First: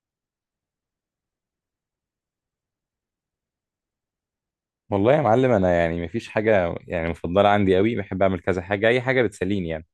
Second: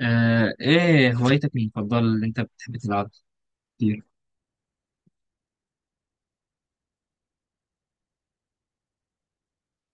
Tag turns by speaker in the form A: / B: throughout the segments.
A: ايه هوايتك المفضلة اللي انت بتحب تلعبها كتير؟
B: والله يا معلم، انا يعني مفيش حاجه يعني مفضله عندي قوي. بحب اعمل كذا حاجه، اي حاجه بتسليني يعني.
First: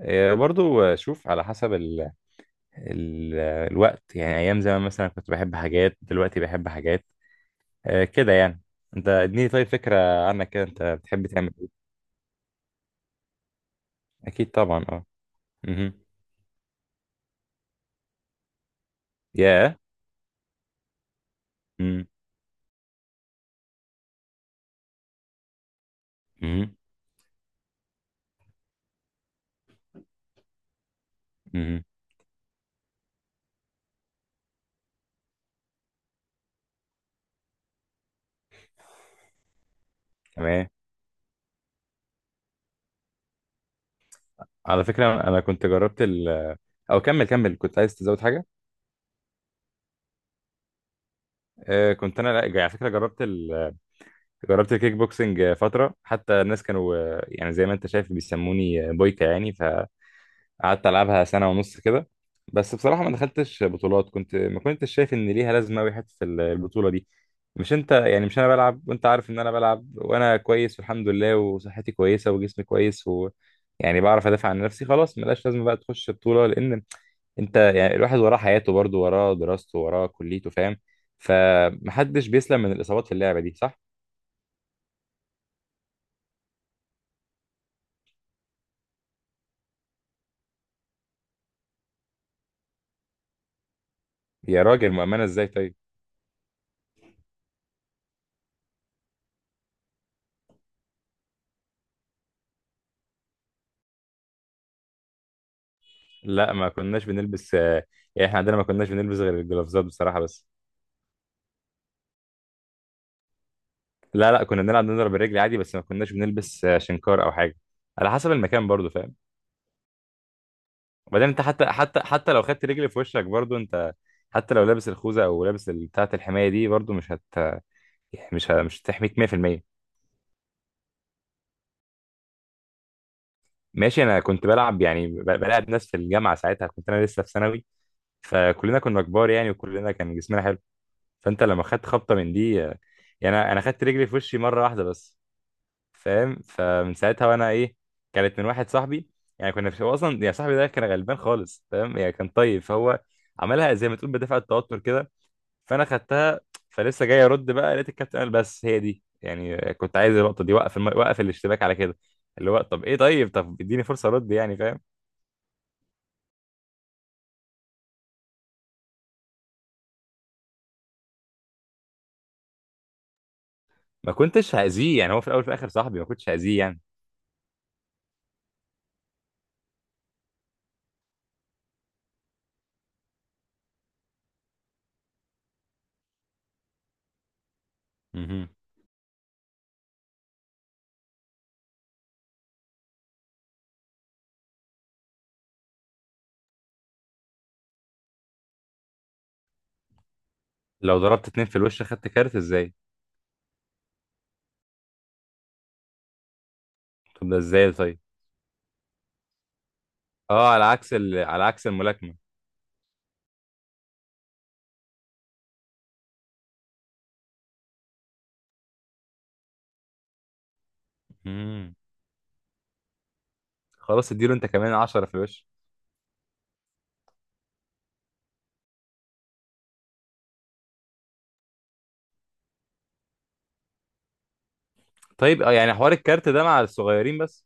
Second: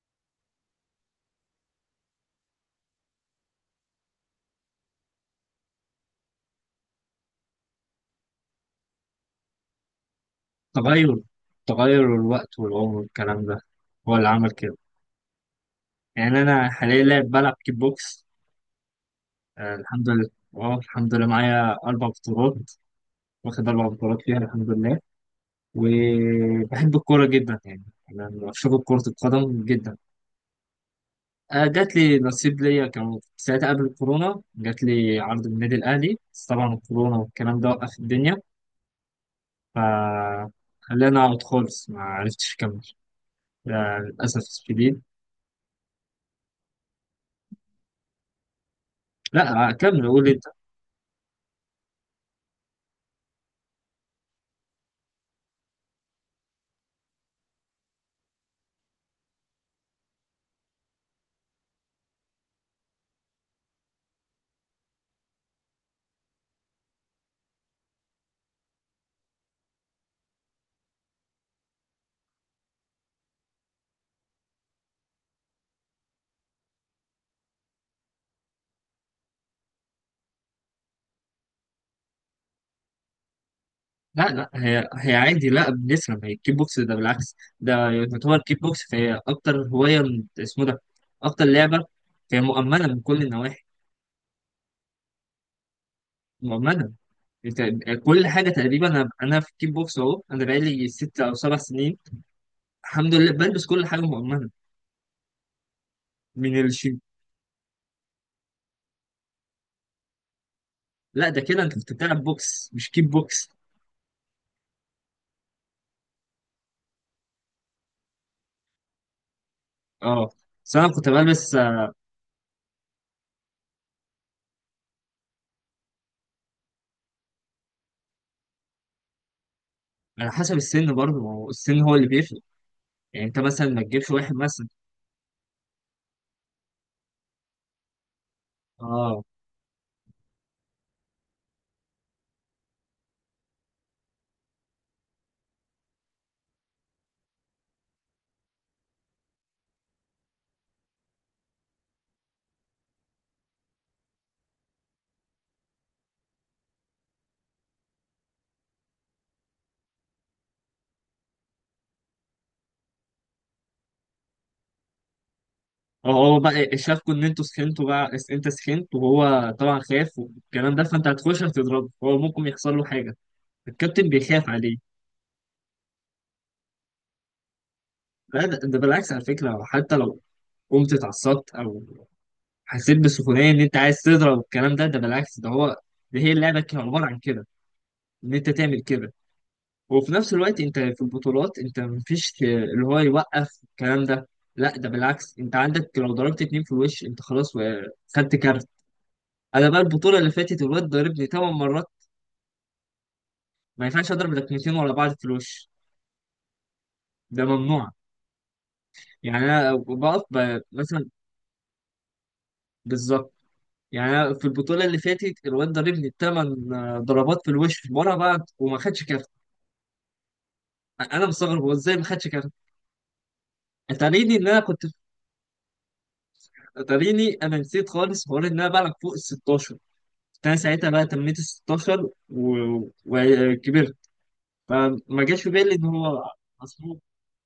B: إيه، برضو شوف على حسب ال ال الوقت. يعني ايام زمان مثلا كنت بحب حاجات، دلوقتي بحب حاجات، إيه، كده يعني. انت اديني طيب فكره عنك، كده انت
A: تغير
B: بتحب تعمل ايه؟
A: تغير الوقت والعمر والكلام ده هو اللي عمل
B: اكيد
A: كده.
B: طبعا، اه. امم.
A: يعني انا حاليا لاعب بلعب كيك بوكس. آه،
B: يا.
A: الحمد لله. اه الحمد لله معايا
B: امم.
A: 4 بطولات، واخد 4 بطولات فيها الحمد لله.
B: امم.
A: وبحب الكورة جدا يعني، انا بشوف كرة القدم جدا.
B: امم.
A: جات لي نصيب ليا، كان ساعتها قبل الكورونا جات لي عرض من النادي الاهلي، بس طبعا الكورونا والكلام ده وقف الدنيا،
B: تمام.
A: فخلينا أقعد خالص ما عرفتش أكمل. لا، للأسف
B: على
A: الشديد.
B: فكره انا كنت جربت او كمل كمل، كنت عايز تزود حاجه.
A: لا كمل قول أنت.
B: إيه، كنت انا، لا على فكره جربت الكيك بوكسنج فترة، حتى الناس كانوا يعني زي ما انت شايف بيسموني بويكا يعني. فقعدت العبها سنة ونص كده. بس بصراحة ما دخلتش بطولات، كنت ما كنتش شايف ان ليها لازمة أوي حتة البطولة دي. مش انت يعني مش انا بلعب، وانت عارف ان انا بلعب وانا كويس والحمد لله، وصحتي كويسة وجسمي كويس، و يعني بعرف ادافع عن نفسي. خلاص، ملاش لازمة بقى تخش بطولة، لان انت يعني الواحد وراه حياته برضه، وراه دراسته وراه كليته، فاهم. فمحدش بيسلم من الإصابات في اللعبة دي، صح؟
A: لا لا، هي عادي، لا بنسلم. هي الكيك بوكس ده بالعكس، ده يعتبر كيك بوكس، فهي أكتر هواية اسمه ده، أكتر لعبة. هي مؤمنة من كل النواحي.
B: يا راجل مؤمنة ازاي طيب؟
A: مؤمنة. أنت كل حاجة تقريبا أنا في الكيك بوكس، أهو أنا بقالي ست أو سبع سنين، الحمد لله بلبس كل حاجة مؤمنة
B: لا،
A: من
B: ما
A: الشيء.
B: كناش بنلبس يعني احنا عندنا ما كناش بنلبس غير الجلافزات بصراحة بس.
A: لا ده كده أنت كنت بتلعب بوكس مش كيك بوكس.
B: لا لا، كنا بنلعب نضرب الرجل عادي، بس ما كناش بنلبس شنكار او حاجة، على حسب المكان برضو، فاهم.
A: أه، بس أنا كنت
B: وبعدين انت،
A: بلبس.
B: حتى لو خدت رجل في وشك برضو انت، حتى لو لابس الخوذة او لابس بتاعة الحماية دي، برضو مش هت يعني مش ه... مش هتحميك 100%.
A: على حسب السن برضه، ما هو السن هو اللي بيفرق، يعني انت مثلا ما
B: ماشي،
A: تجيبش
B: انا
A: واحد
B: كنت
A: مثلا.
B: بلعب يعني بلعب ناس في الجامعة، ساعتها كنت انا لسه في ثانوي، فكلنا كنا
A: اه،
B: كبار يعني وكلنا كان جسمنا حلو. فانت لما خدت خبطه من دي يعني انا، خدت رجلي في وشي مره واحده بس، فاهم، فمن ساعتها وانا ايه. كانت من واحد صاحبي، يعني كنا في، هو اصلا يعني صاحبي ده كان غلبان خالص، فاهم، يعني كان طيب، فهو عملها زي ما تقول بدافع التوتر كده، فانا خدتها. فلسه جاي ارد بقى، لقيت الكابتن قال بس هي دي، يعني كنت عايز اللقطه دي، وقف وقف الاشتباك على كده. اللي هو طب ايه، طيب طب اديني فرصه ارد يعني، فاهم.
A: هو بقى شافكوا ان انتوا سخنتوا بقى انت سخنت، وهو طبعا خاف والكلام ده، فانت هتخش هتضربه هو ممكن يحصل له حاجه. الكابتن
B: ما
A: بيخاف
B: كنتش
A: عليه.
B: هاذيه يعني، هو في الاول في الاخر صاحبي، ما كنتش هاذيه يعني.
A: لا ده بالعكس على فكره، حتى لو قمت اتعصبت او حسيت بسخونيه ان انت عايز تضرب والكلام ده ده بالعكس ده هو، ده هي اللعبه كان عباره عن كده، ان
B: مهم.
A: انت تعمل كده. وفي نفس الوقت انت في البطولات انت مفيش اللي هو يوقف الكلام ده. لا ده بالعكس، انت عندك لو ضربت اتنين في الوش انت خلاص خدت كارت. انا بقى البطوله اللي فاتت الواد
B: لو
A: ضربني
B: ضربت
A: تمن
B: اتنين في الوش
A: مرات.
B: خدت كارت ازاي؟
A: ما ينفعش اضرب لكمتين ورا بعض في الوش،
B: طب ده
A: ده
B: ازاي
A: ممنوع.
B: طيب؟
A: يعني انا بقف
B: اه، على عكس
A: مثلا،
B: على عكس الملاكمة.
A: بالظبط. يعني انا في البطوله اللي فاتت الواد ضربني تمن ضربات في الوش ورا بعض وما خدش كارت. انا مستغرب هو
B: امم.
A: ازاي ما خدش كارت.
B: خلاص، اديله
A: اتاريني
B: انت
A: ان انا
B: كمان
A: كنت
B: 10 في الوش.
A: اتاريني انا نسيت خالص حوار ان انا بلعب فوق ال 16. انا ساعتها بقى تميت ال 16 وكبرت، فما
B: طيب
A: جاش في
B: اه، يعني
A: بالي ان
B: حوار
A: هو
B: الكارت ده مع
A: مظبوط.
B: الصغيرين بس؟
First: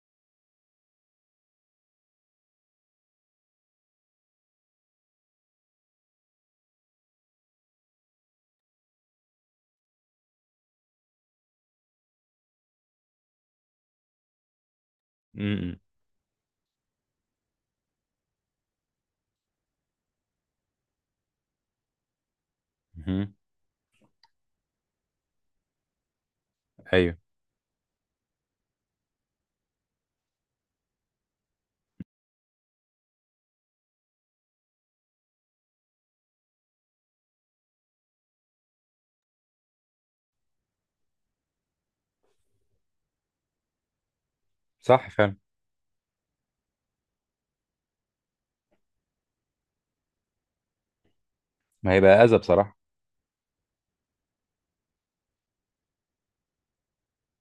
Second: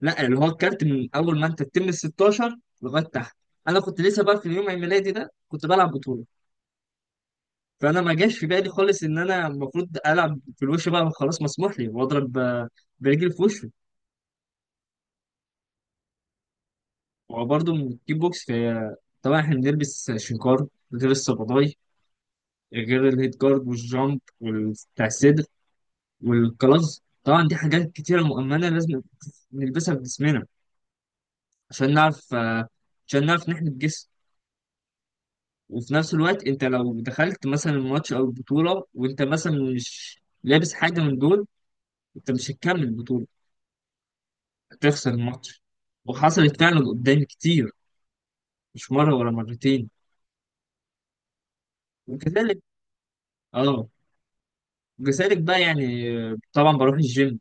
A: لا اللي هو الكارت من اول ما انت تتم ال 16 لغايه تحت. انا كنت لسه بقى في اليوم عيد ميلادي ده كنت بلعب بطوله، فانا ما جاش في بالي خالص ان انا المفروض العب في الوش بقى، خلاص مسموح لي واضرب برجلي في وشه.
B: امم.
A: وبرضه من الكيك بوكس في، طبعا احنا بنلبس شنكار، غير الصباطاي، غير
B: امم.
A: الهيد جارد والجامب بتاع، والكلاز
B: ايوه.
A: طبعا، دي حاجات كتيرة مؤمنة لازم نلبسها في جسمنا عشان نعرف عشان نعرف نحمي الجسم. وفي نفس الوقت انت لو دخلت مثلا الماتش او البطولة وانت مثلا مش لابس حاجة من دول، انت مش هتكمل البطولة،
B: صح
A: هتخسر
B: فعلا.
A: الماتش. وحصلت فعلا قدامي كتير، مش مرة ولا مرتين.
B: ما هيبقى اذى
A: وكذلك،
B: بصراحة.
A: اه، وكذلك بقى يعني طبعا بروح الجيم،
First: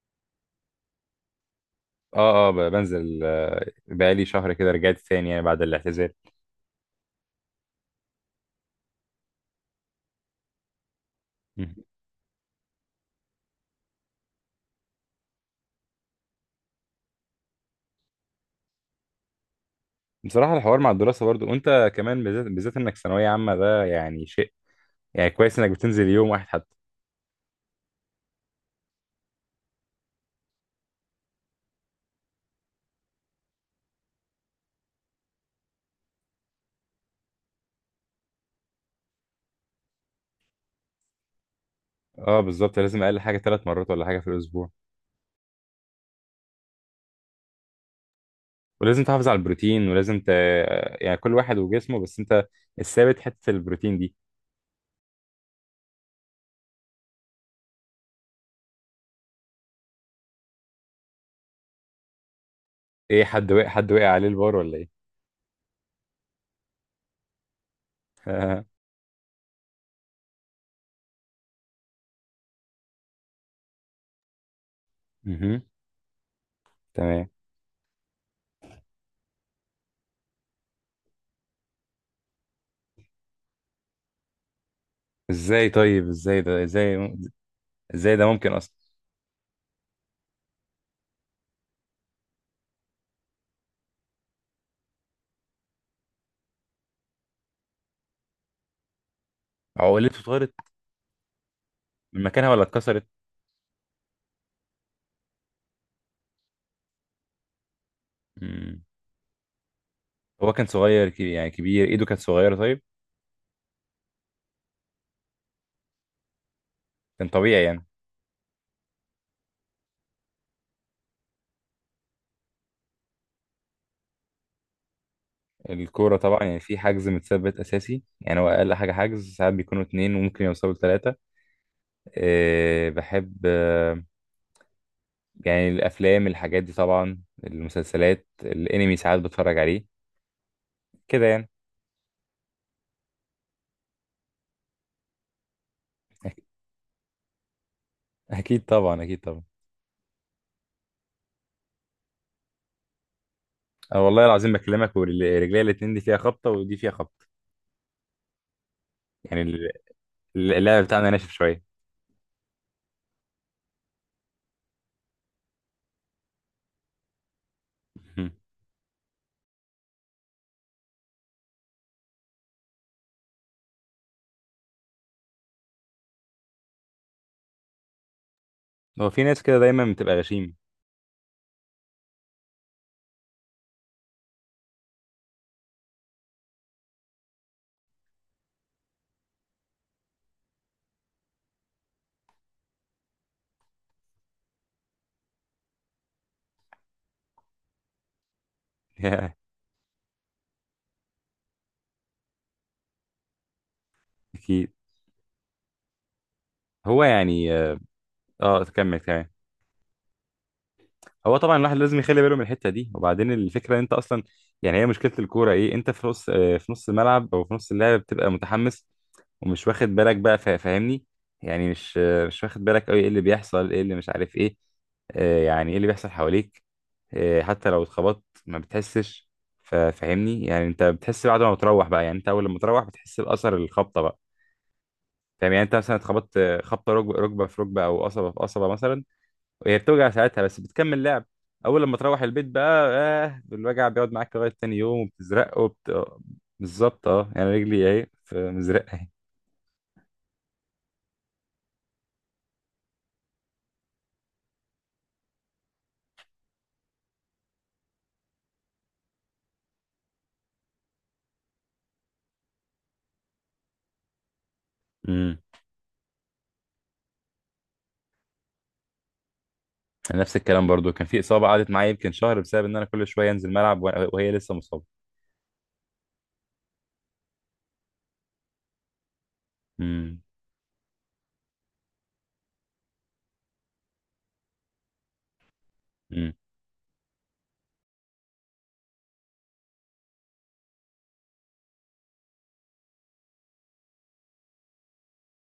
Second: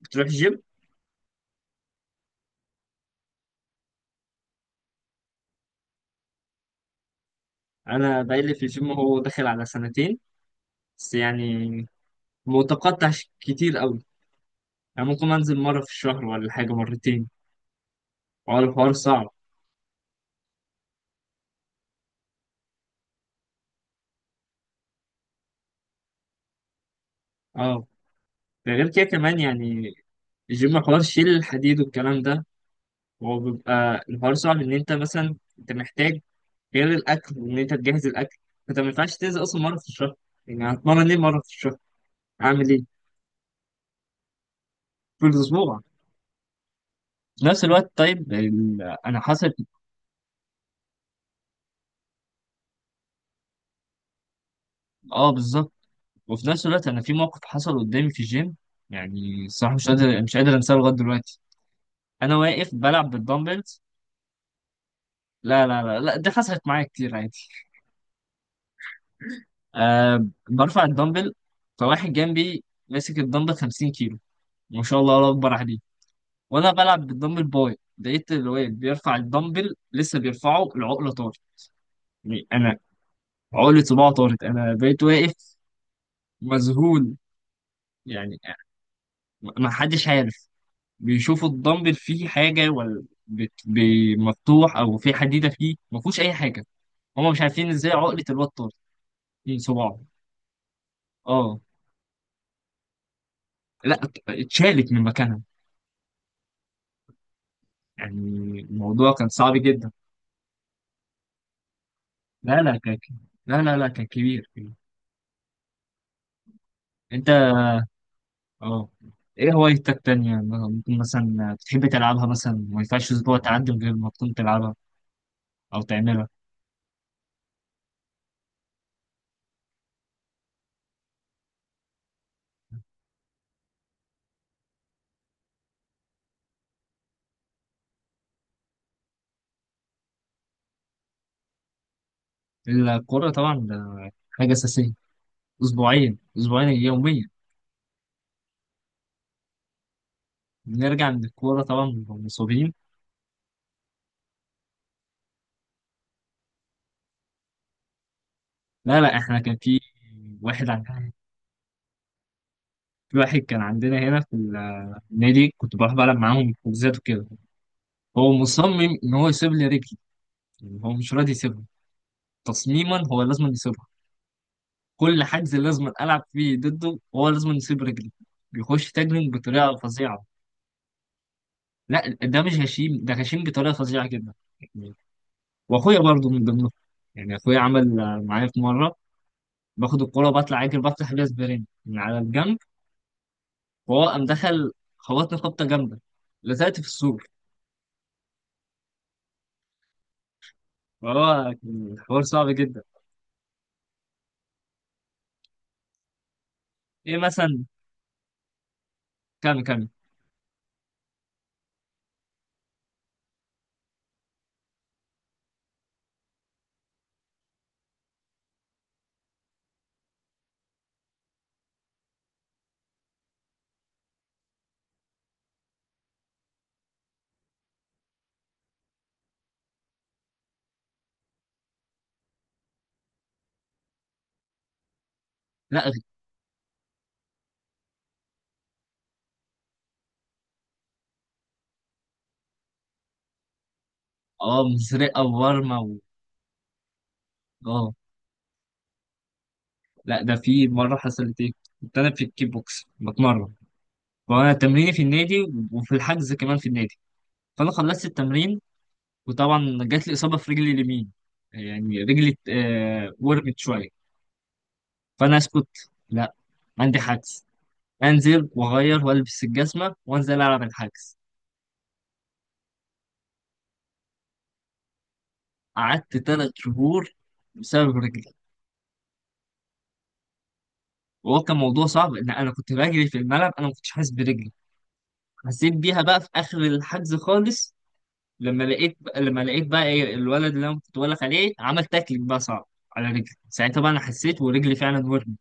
A: بتروح الجيم.
B: اه اه، بنزل بقالي شهر كده، رجعت تاني يعني بعد الاعتزال.
A: انا بقالي في الجيم هو داخل على سنتين، بس يعني
B: مم.
A: متقطع كتير قوي. يعني ممكن انزل مره في الشهر ولا حاجه مرتين، حوار الحوار صعب.
B: بصراحة الحوار مع الدراسة برضو، وانت كمان بالذات، بالذات انك ثانوية عامة، ده يعني شيء. يعني كويس انك بتنزل يوم واحد حتى.
A: اه، ده غير كده كمان، يعني الجيم حوار شيل الحديد والكلام ده هو بيبقى الحوار صعب، ان انت مثلا انت محتاج غير الاكل وان انت تجهز الاكل. فانت ما ينفعش تنزل اصلا مره في الشهر، يعني هتمرن ايه مره في الشهر؟
B: اه
A: اعمل
B: بالظبط،
A: ايه
B: لازم اقل حاجة ثلاث مرات ولا حاجة في الاسبوع.
A: في الاسبوع؟ في نفس الوقت طيب
B: ولازم
A: انا
B: تحافظ على
A: حصل،
B: البروتين، ولازم ت... يعني كل واحد وجسمه، بس انت الثابت حتة البروتين دي.
A: اه بالظبط. وفي نفس الوقت انا في موقف حصل قدامي في الجيم، يعني الصراحه مش قادر مش قادر انساه لغايه دلوقتي. انا واقف بلعب
B: ايه، حد وقع،
A: بالدمبلز،
B: حد وقع عليه البار ولا ايه؟
A: لا لا لا لا، دي حصلت معايا كتير عادي. أه برفع الدمبل، فواحد جنبي ماسك الدمبل 50 كيلو، ما شاء الله الله اكبر
B: مهم.
A: عليه. وانا بلعب
B: تمام.
A: بالدمبل باي لقيت الواد بيرفع الدمبل لسه بيرفعه العقله طارت. يعني انا عقله صباعه طارت، انا بقيت واقف
B: ازاي طيب؟ ازاي ده؟ ازاي؟
A: مذهول.
B: ازاي ده
A: يعني
B: ممكن اصلا؟
A: ما حدش عارف، بيشوفوا الدمبل فيه حاجه ولا مفتوح او في حديده فيه ما فيهوش اي حاجه. هما مش عارفين ازاي عقله الواد طارت من صباعه.
B: عقلته اتطارت
A: اه،
B: من مكانها ولا اتكسرت؟
A: لا اتشالت من مكانها. يعني
B: مم.
A: الموضوع كان صعب جدا.
B: هو كان صغير كبير، يعني كبير ايده كانت صغيرة
A: لا لا
B: طيب؟
A: كان، لا لا لا كان كبير. انت،
B: كان طبيعي يعني.
A: اه. ايه هوايتك تانية ممكن مثلا تحب تلعبها، مثلا ما ينفعش اسبوع تعدي من غير ما تكون تلعبها او
B: الكورة
A: تعملها؟
B: طبعا، يعني في حجز متثبت أساسي، يعني هو أقل حاجة حجز ساعات بيكونوا اتنين وممكن يوصلوا لتلاتة. أه بحب، يعني الافلام الحاجات دي طبعا، المسلسلات، الانمي ساعات بتفرج عليه، كده يعني.
A: الكورة طبعا ده حاجة أساسية، أسبوعين
B: أك-
A: أسبوعين يوميا.
B: اكيد طبعا، اكيد طبعا.
A: بنرجع من الكورة طبعا بنبقى مصابين.
B: أه والله العظيم بكلمك ورجلي الاتنين، دي فيها خبطه ودي فيها خبطه،
A: لا لا، احنا
B: يعني
A: كان في واحد
B: اللعب
A: عن...
B: بتاعنا ناشف شويه.
A: في واحد كان عندنا هنا في النادي كنت بروح بلعب معاهم حجوزات وكده،
B: مم.
A: هو مصمم إن هو يسيب لي رجلي، يعني هو مش راضي يسيبها، تصميما هو لازم يسيبها. كل حجز لازم العب فيه ضده، هو لازم يسيب رجلي، بيخش
B: هو في
A: تاجرينج
B: ناس كده
A: بطريقه
B: دايما بتبقى
A: فظيعه.
B: غشيم.
A: لا ده مش هشيم، ده هشيم بطريقه فظيعه جدا. يعني واخويا برضه من ضمنهم، يعني اخويا عمل معايا في مره باخد الكوره بطلع اجري بفتح بيها سبرين من على الجنب، وهو قام دخل خبطني خبطه جامده، لزقت في السور. فهو كان الحوار صعب جدا.
B: اكيد. هو
A: ايه
B: يعني
A: مثلا؟
B: اه، تكمل كمان.
A: كام كام.
B: هو طبعا الواحد لازم يخلي باله من الحته دي، وبعدين الفكره ان انت اصلا، يعني هي مشكله الكوره ايه، انت في نص في نص الملعب او في نص اللعب بتبقى متحمس، ومش واخد بالك بقى، فاهمني. يعني مش مش واخد بالك قوي ايه اللي بيحصل، ايه اللي مش عارف ايه، يعني ايه اللي بيحصل حواليك، حتى لو اتخبطت ما بتحسش، فاهمني. يعني انت بتحس بعد ما بتروح بقى، يعني انت اول لما تروح بتحس باثر الخبطه بقى، فاهم، يعني انت
A: لا،
B: مثلا اتخبطت خبطه ركبه، ركبه في ركبه او قصبه في قصبه مثلا. هي بتوجع ساعتها بس بتكمل لعب. اول لما تروح البيت بقى، آه الوجع بيقعد معاك لغايه
A: اه
B: تاني يوم،
A: مزرقه
B: وبتزرق
A: وورمه
B: وبت... بالظبط اه، يعني رجلي
A: اه.
B: اهي في مزرقه اهي.
A: لا ده في مرة حصلت ايه، كنت انا في الكيك بوكس بتمرن وانا تمريني في النادي وفي الحجز كمان في النادي، فانا خلصت التمرين وطبعا جات لي اصابة في رجلي اليمين، يعني رجلي ورمت شوية. فانا
B: امم.
A: اسكت، لا، عندي حجز، انزل واغير والبس الجزمة وانزل
B: نفس
A: العب
B: الكلام برضو، كان
A: الحجز.
B: في اصابه قعدت معايا يمكن شهر، بسبب ان انا كل شويه انزل ملعب، وهي لسه مصابه.
A: قعدت 3 شهور بسبب رجلي،
B: امم.
A: وهو كان موضوع صعب ان انا كنت بجري في الملعب انا ما كنتش حاسس برجلي، حسيت بيها بقى في
B: امم.
A: اخر الحجز خالص، لما لقيت بقى ايه الولد اللي انا كنت بقولك عليه عمل تاكلينج بقى صعب على رجلي، ساعتها بقى انا حسيت ورجلي فعلا ورمت.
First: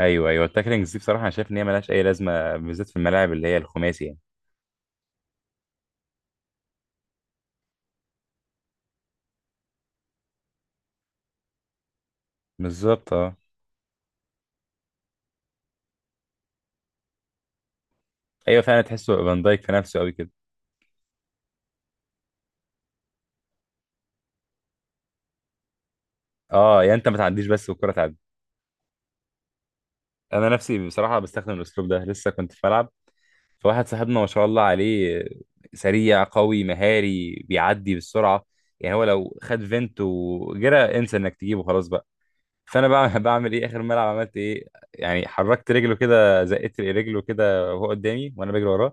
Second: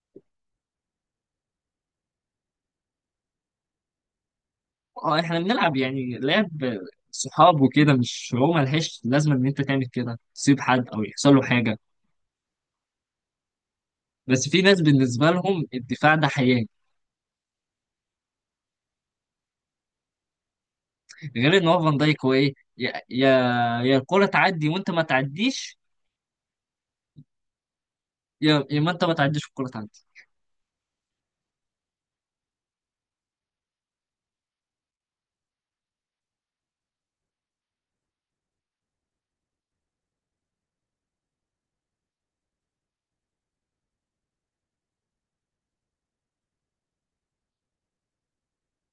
B: ايوه ايوه، التاكلينجز دي بصراحه انا شايف ان هي ملهاش اي لازمه، بالذات في الملاعب اللي هي الخماسي يعني.
A: اه احنا بنلعب يعني لعب صحاب وكده، مش هو ملهاش لازمه ان انت تعمل كده تسيب حد او يحصل له حاجه.
B: بالظبط اه.
A: بس في ناس بالنسبه لهم الدفاع ده حياه.
B: ايوه فعلا، تحسه فان دايك في نفسه قوي كده.
A: غير ان هو فان دايك هو ايه، يا يا الكوره تعدي وانت ما تعديش،
B: اه، يا انت ما تعديش بس والكره تعدي.
A: يا ما انت ما تعديش والكوره تعدي.
B: انا نفسي بصراحه بستخدم الاسلوب ده، لسه كنت في ملعب فواحد صاحبنا ما شاء الله عليه، سريع قوي مهاري بيعدي بالسرعه، يعني هو لو خد فينت وجرى انسى انك تجيبه خلاص بقى. فانا بقى بعمل ايه، اخر ملعب عملت ايه، يعني حركت رجله كده، زقيت رجله كده وهو قدامي وانا بجري وراه،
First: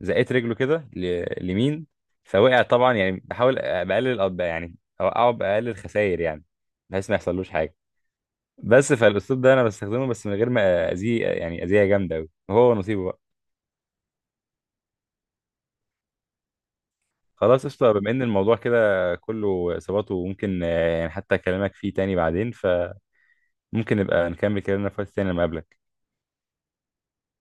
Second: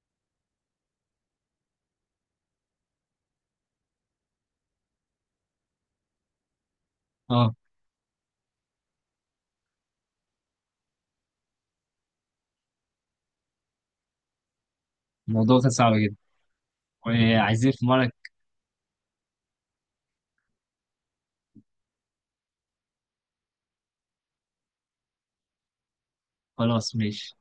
B: زقيت رجله كده لمين، فوقع طبعا. يعني بحاول بقلل يعني اوقعه باقل الخسائر يعني، بحيث ما يحصلوش
A: اه
B: حاجه. بس فالاسلوب ده انا بستخدمه، بس من غير ما اذيه يعني اذيه جامده قوي، هو نصيبه بقى.
A: الموضوع كان صعب جدا،
B: خلاص
A: وعايزين في
B: قشطة، بما
A: مره.
B: ان الموضوع كده كله اصابات وممكن يعني حتى اكلمك فيه تاني بعدين، فممكن نبقى نكمل كلامنا في وقت تاني لما اقابلك.
A: خلاص ماشي.